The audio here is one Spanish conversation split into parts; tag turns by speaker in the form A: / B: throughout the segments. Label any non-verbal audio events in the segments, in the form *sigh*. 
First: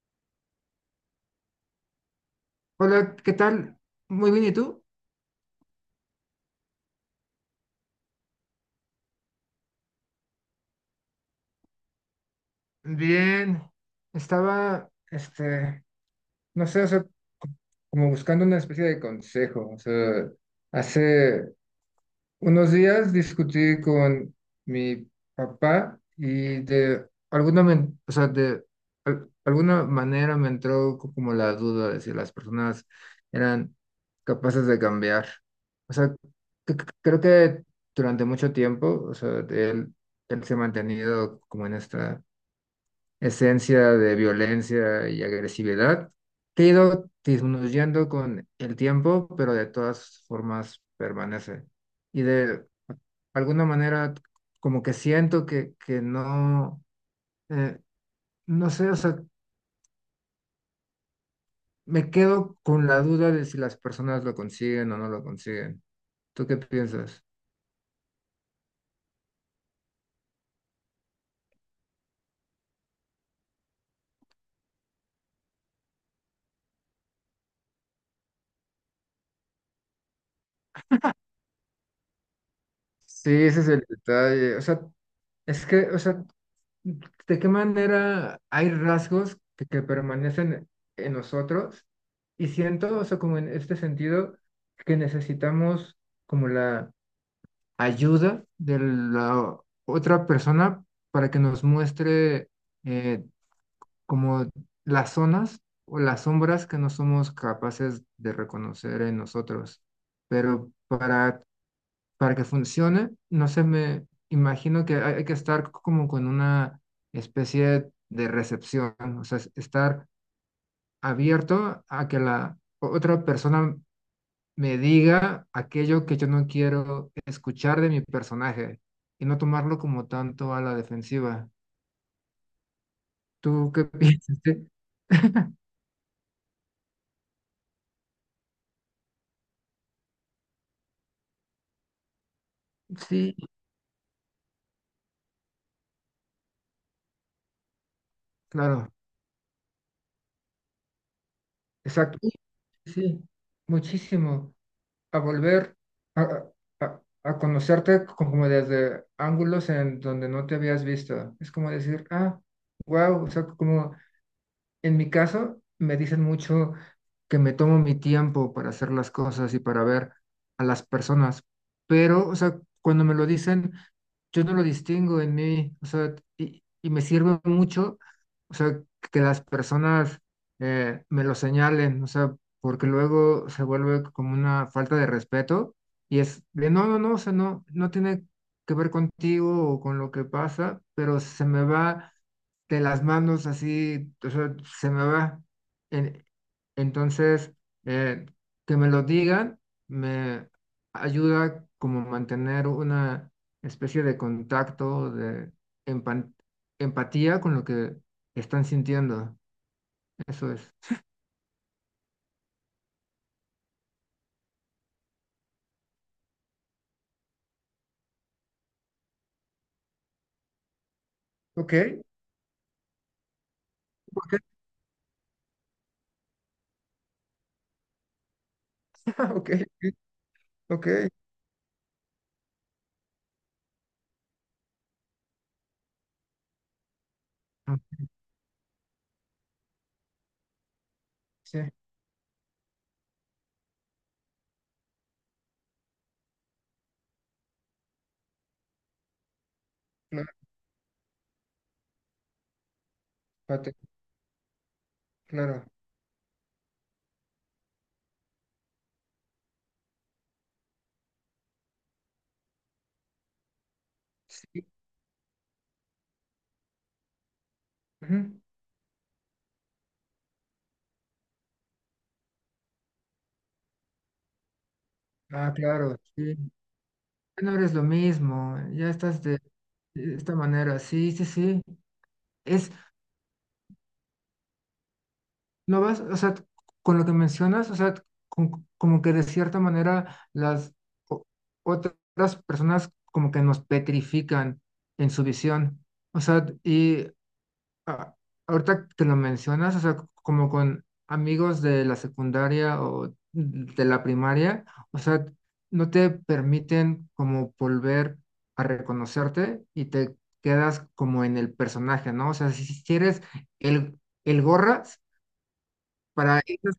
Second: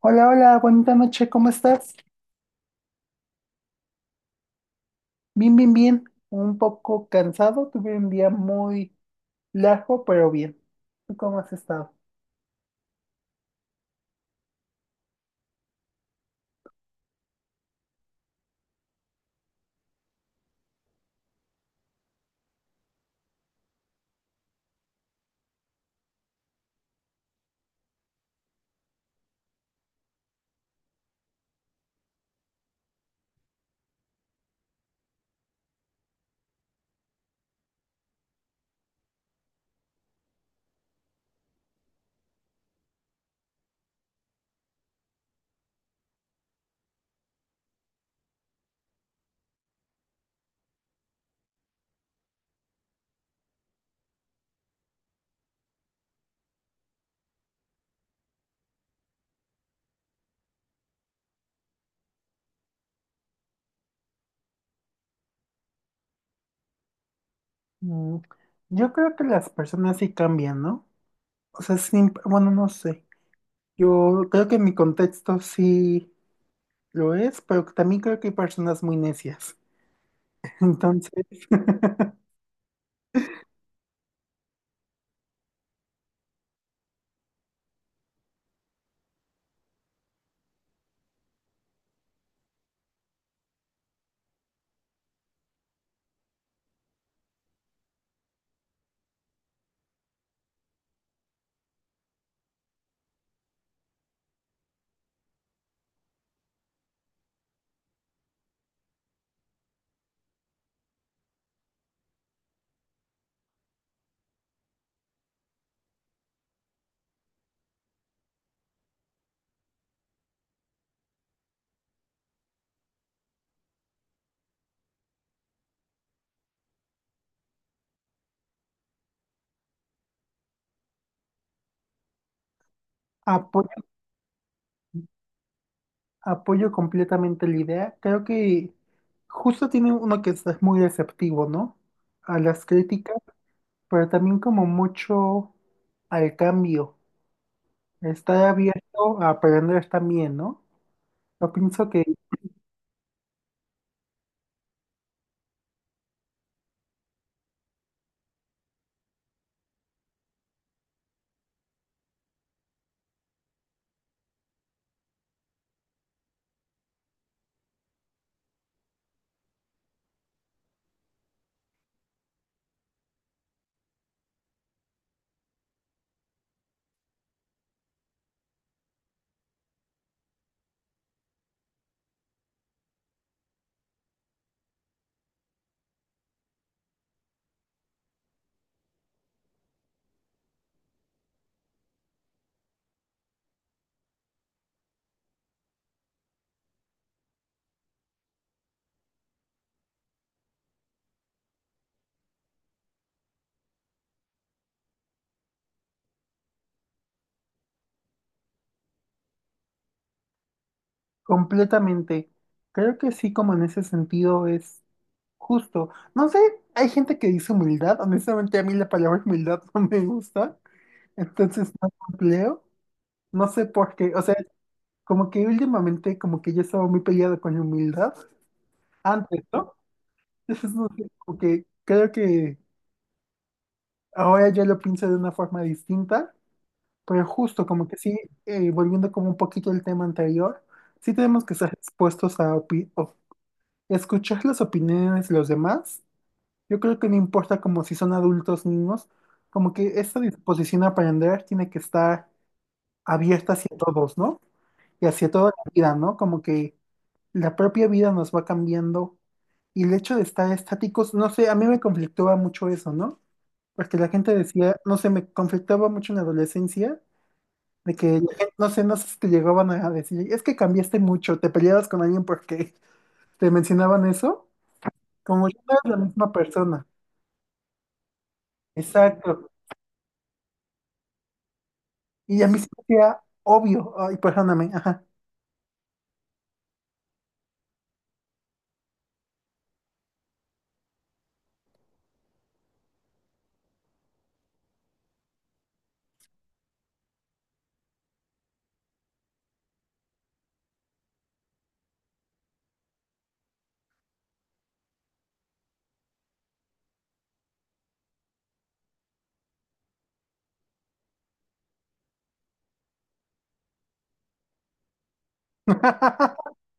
A: Hola, hola, bonita noche, ¿cómo estás?
B: Hola, ¿qué tal? Muy bien, ¿y tú?
A: Bien, bien. Un poco cansado, tuve un día muy largo, pero bien. ¿Tú cómo has estado?
B: Bien, estaba, no sé, o sea, co- como buscando una especie de consejo, o sea, hace, unos días discutí con mi papá y de alguna, o sea, de alguna manera me entró como la duda de si las personas eran capaces de cambiar. O sea, c- c- creo que durante mucho tiempo, o sea, de él, él se ha mantenido como en esta esencia de violencia y agresividad que ha ido disminuyendo con el tiempo, pero de todas formas permanece. Y de alguna manera como que siento que no, eh, no sé, o sea, me quedo con la duda de si las personas lo consiguen o no lo consiguen. ¿Tú qué piensas?
A: Mm. Yo creo que las personas sí cambian, ¿no? O sea, siempre, bueno, no sé. Yo creo que en mi contexto sí lo es, pero también creo que hay personas muy necias. *laughs* Entonces, *laughs*
B: Sí, ese es el detalle. O sea, es que, o sea, ¿de qué manera hay rasgos que permanecen en nosotros? Y siento, o sea, como en este sentido, que necesitamos como la ayuda de la otra persona para que nos muestre eh, como las zonas o las sombras que no somos capaces de reconocer en nosotros. Pero para que funcione, no sé, me imagino que hay que estar como con una especie de recepción, o sea, estar abierto a que la otra persona me diga aquello que yo no quiero escuchar de mi personaje y no tomarlo como tanto a la defensiva. ¿Tú qué
A: apoyo,
B: piensas? Sí,
A: apoyo completamente la idea. Creo que justo tiene uno que es muy receptivo, ¿no? A las
B: *laughs*
A: críticas,
B: sí,
A: pero también como mucho al cambio, estar
B: claro,
A: abierto a aprender también, ¿no? Yo pienso que
B: exacto. Sí, muchísimo. A volver a, a conocerte como desde ángulos en donde no te habías visto. Es como decir, ah, wow, o sea, como en mi caso, me dicen mucho que me tomo mi tiempo para hacer las cosas y para ver a las personas, pero, o sea, cuando me lo dicen, yo no lo distingo en mí, o sea, y me sirve mucho, o sea, que las personas me lo señalen, o sea, porque luego se vuelve como una falta de respeto y es de, no, no, no, o sea, no, no tiene que ver contigo o con lo que pasa, pero se me va de las manos así, o sea, se me va. En- entonces, eh, que me lo digan me ayuda como mantener una especie de contacto, de empan- empatía con lo que están sintiendo. Eso es.
A: completamente, creo que sí, como en ese sentido es justo. No sé, hay gente que dice humildad, honestamente a mí la palabra humildad *laughs* no me gusta, entonces
B: Ok,
A: no la empleo, no sé por qué, o
B: ok,
A: sea, como que últimamente como que yo estaba muy peleado con la humildad
B: *laughs*
A: antes,
B: ok,
A: ¿no? Entonces, no sé,
B: ok.
A: como que creo que ahora yo lo pienso de una forma distinta. Pero justo
B: Ah,
A: como que sí, volviendo como un poquito al tema anterior, sí tenemos que
B: sí,
A: estar expuestos a escuchar las opiniones de los demás. Yo creo que no importa como si son adultos, niños, como que esta
B: claro,
A: disposición a aprender tiene que estar abierta hacia
B: pate-
A: todos, ¿no? Y hacia toda
B: claro.
A: la vida, ¿no? Como que la propia vida nos va cambiando y el hecho de estar estáticos, no sé, a mí me conflictaba mucho eso, ¿no? Porque la gente
B: Sí.
A: decía, no sé, me conflictaba mucho en la adolescencia de que,
B: Ujú.
A: no sé, no sé si te llegaban a decir, es que cambiaste mucho, te peleabas con alguien porque *laughs* te mencionaban eso, como
B: Ah,
A: ya no eres
B: claro,
A: la misma
B: sí.
A: persona.
B: Ya no eres lo mismo, ya estás de
A: Exacto.
B: de esta manera. Sí, sí, sí.
A: Y a mí se
B: Es,
A: me hacía obvio, ay, perdóname, ajá.
B: lo vas o sea, con lo que mencionas, o sea, como que de cierta manera las o- otras personas como que nos petrifican en su visión. O sea, y a- ahorita que lo mencionas, o sea, como con amigos de la secundaria o de la primaria, o sea, no te permiten como volver a reconocerte y te quedas como en el personaje, ¿no? O sea, si eres el el gorra. Para
A: *laughs*
B: esas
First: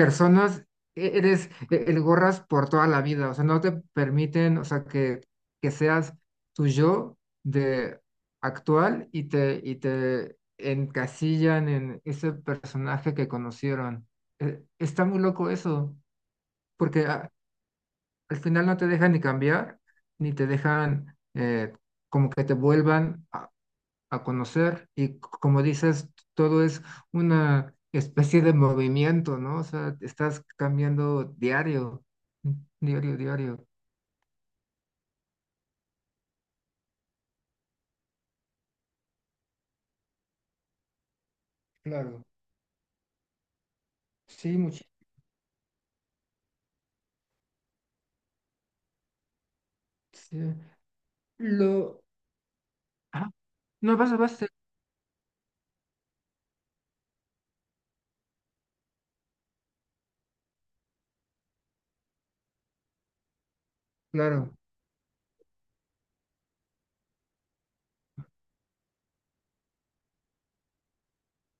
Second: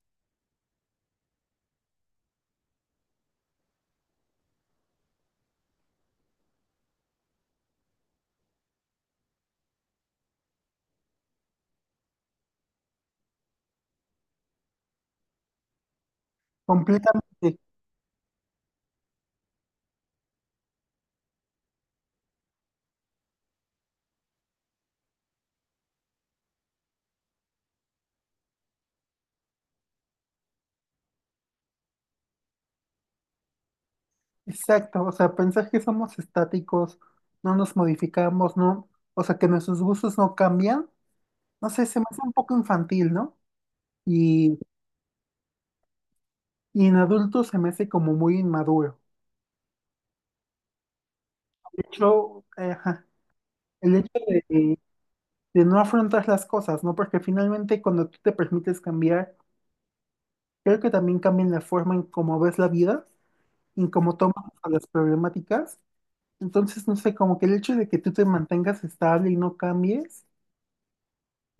B: personas eres el gorras por toda la vida, o sea, no te permiten, o sea, que seas tu yo de actual y te encasillan en ese personaje que conocieron. Está muy loco eso, porque
A: Completamente.
B: al final no te dejan ni cambiar, ni te dejan como que te vuelvan a conocer y como dices, todo es una especie de movimiento, ¿no? O sea, estás cambiando diario, mm, diario, diario.
A: Exacto. O sea, pensar que somos estáticos, no nos modificamos, no, o sea, que nuestros gustos no cambian, no sé, se me hace
B: Claro,
A: un poco infantil, ¿no? Y,
B: sí, muchísimo.
A: y en adultos se me hace como muy inmaduro. De
B: Lo...
A: hecho, ajá,
B: Ah,
A: el
B: no,
A: hecho
B: vas, vas, sí,
A: de no afrontar las cosas, ¿no? Porque finalmente cuando tú te permites cambiar, creo que también cambia la forma en cómo ves la vida, en cómo tomas
B: claro.
A: a las problemáticas. Entonces, no sé, como que el hecho de que tú te mantengas estable y no cambies,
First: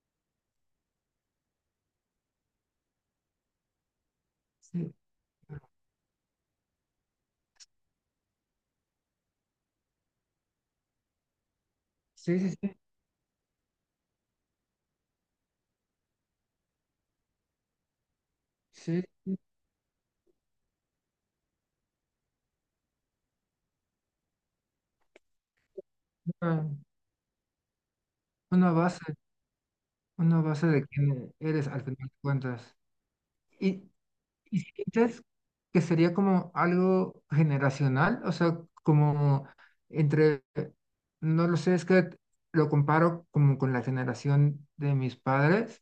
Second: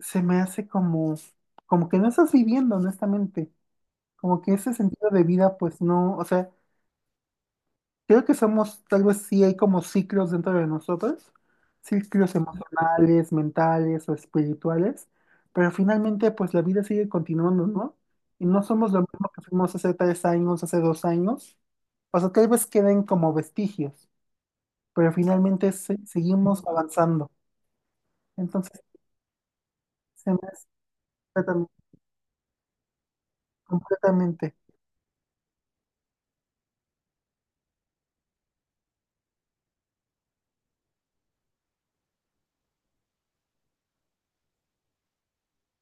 A: se me hace como, como que no estás viviendo, honestamente. Como que ese
B: Sí,
A: sentido de vida, pues no, o sea, creo que somos, tal vez sí hay como ciclos dentro de nosotros, ciclos
B: sí, sí, sí.
A: emocionales, mentales o espirituales, pero finalmente pues la vida sigue continuando, ¿no? Y no somos lo
B: Sí,
A: mismo que fuimos hace tres años, hace dos años, o sea, tal vez queden como vestigios, pero finalmente seguimos
B: Una,
A: avanzando.
B: una
A: Entonces,
B: base,
A: se me
B: una
A: hace
B: base de quién
A: completam-
B: eres al final de cuentas. Y,
A: completamente.
B: ¿y si sientes que sería como algo generacional? O sea, como entre, no lo sé, es que lo comparo como con la generación de mis padres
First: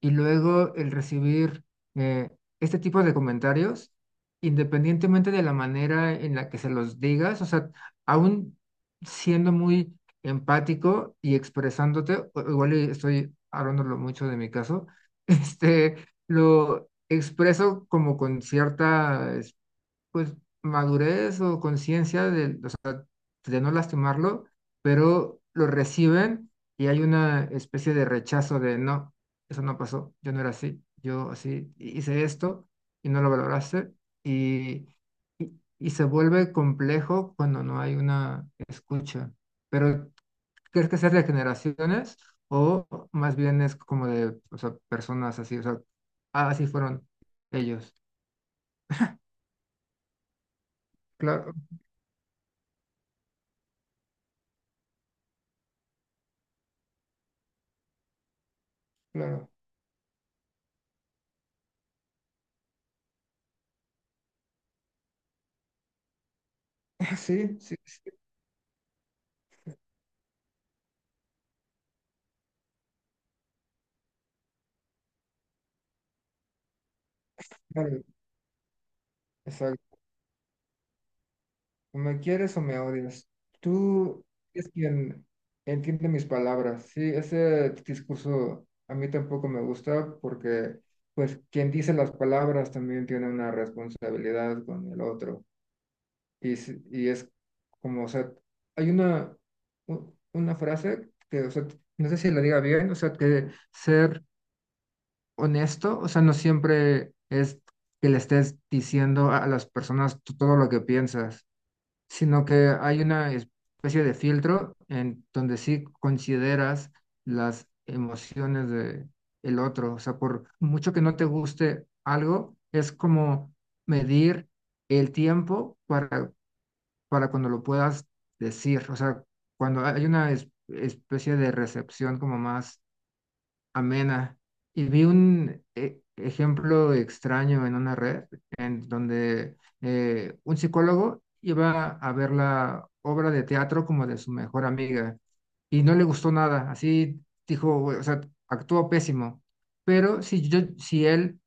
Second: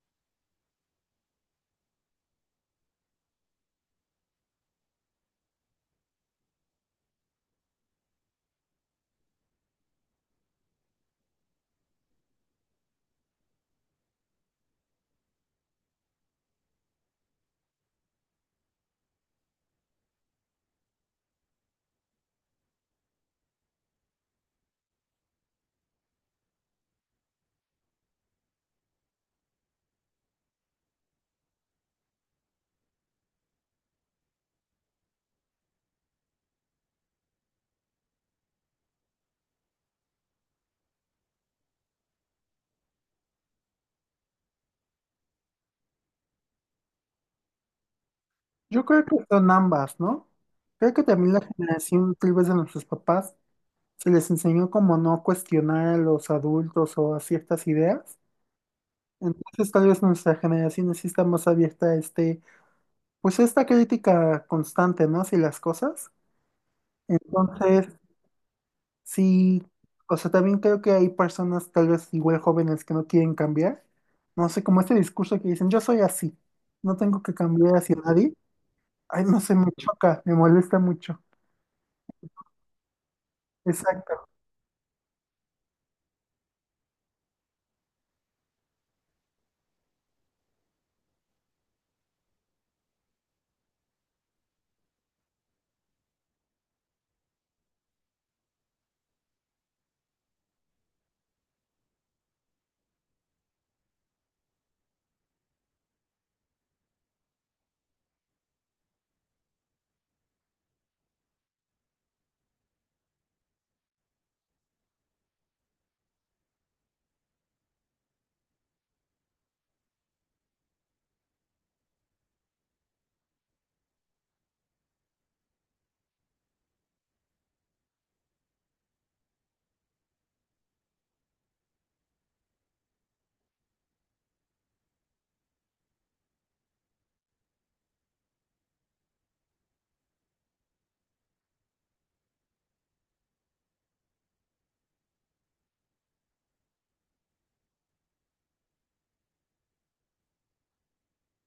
B: y luego el recibir eh, este tipo de comentarios, independientemente de la manera en la que se los digas, o sea, aún siendo muy empático y expresándote, igual y estoy hablándolo mucho de mi caso, *laughs* este... Lo, expreso como con cierta, pues, madurez o conciencia de, o sea, de no lastimarlo, pero lo reciben y hay una especie de rechazo de no, eso no pasó, yo no era así, yo así hice esto y no lo valoraste y, y, y, se vuelve complejo cuando no hay una escucha. Pero ¿crees que sea de generaciones o más bien es como de, o sea, personas así, o sea, ah, así fueron ellos?
A: Yo creo que son ambas, ¿no? Creo que también la
B: Claro,
A: generación tal vez de nuestros papás se les enseñó como no cuestionar a los adultos o a ciertas ideas.
B: claro.
A: Entonces tal vez nuestra generación sí está más abierta a este, pues a esta crítica constante, ¿no? Si las cosas.
B: *laughs* Sí, sí,
A: Entonces,
B: sí,
A: sí, o sea, también creo que hay personas tal vez igual jóvenes que no quieren cambiar. No sé, como este discurso que dicen, yo soy así, no tengo que cambiar hacia
B: claro,
A: nadie. Ay, no sé, me
B: exacto.
A: choca, me molesta mucho.
B: O me quieres o me odias. Tú
A: Exacto.
B: es quien entiende mis palabras. Sí, ese discurso a mí tampoco me gusta porque, pues, quien dice las palabras también tiene una responsabilidad con el otro. Y, y es como, o sea, hay una, una frase que, o sea, no sé si la diga bien, o sea, que ser honesto, o sea, no siempre es que le estés diciendo a las personas todo lo que piensas, sino que hay una especie de filtro en donde sí consideras las emociones de el otro, o sea, por mucho que no te guste algo, es como medir el tiempo para cuando lo puedas decir. O sea, cuando hay una especie de recepción como más amena. Y vi un ejemplo extraño en una red en donde un psicólogo iba a ver la obra de teatro como de su mejor amiga y no le gustó nada. Así dijo, o sea, actuó pésimo. Pero si yo, si él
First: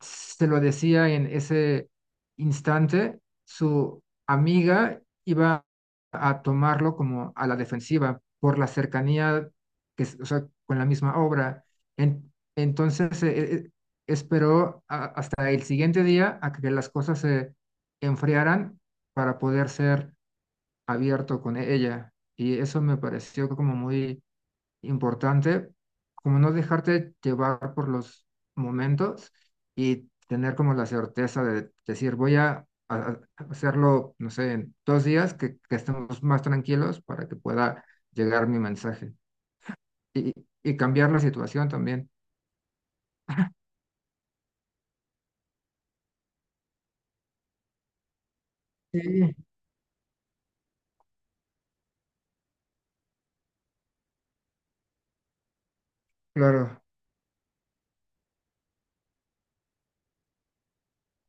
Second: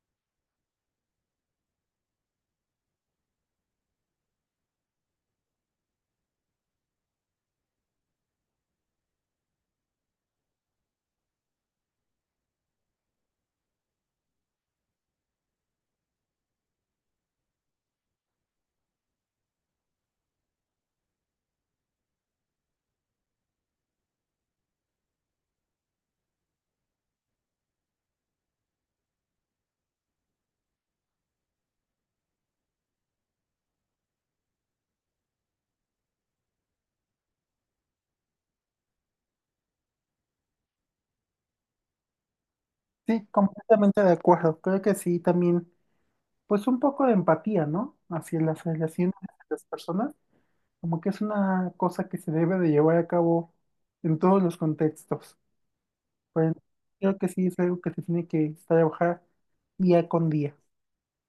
B: se lo decía en ese instante, su amiga iba a tomarlo como a la defensiva por la cercanía que, o sea, con la misma obra. Entonces esperó hasta el siguiente día a que las cosas se enfriaran para poder ser abierto con ella. Y eso me pareció como muy importante, como no dejarte llevar por los momentos y tener como la certeza de decir, voy a hacerlo, no sé, en 2 días, que estemos más tranquilos para que pueda llegar mi mensaje y, y cambiar la situación también.
A: Sí, completamente de acuerdo. Creo que sí, también pues un poco de empatía, ¿no? Hacia las relaciones de
B: Sí,
A: las personas, como que es una cosa que se debe de llevar a cabo en todos los contextos. Pues
B: claro.
A: creo que sí es algo que se tiene que trabajar día con día.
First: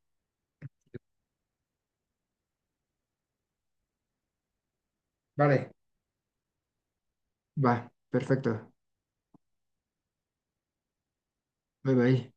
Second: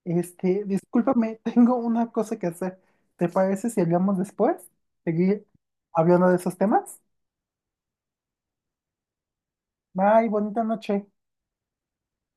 A: Este, discúlpame, *laughs* tengo una cosa que hacer. ¿Te parece si hablamos después? Seguir
B: Vale.
A: hablando de esos temas.
B: Va, perfecto.
A: Bye, bonita noche.
B: Bye bye.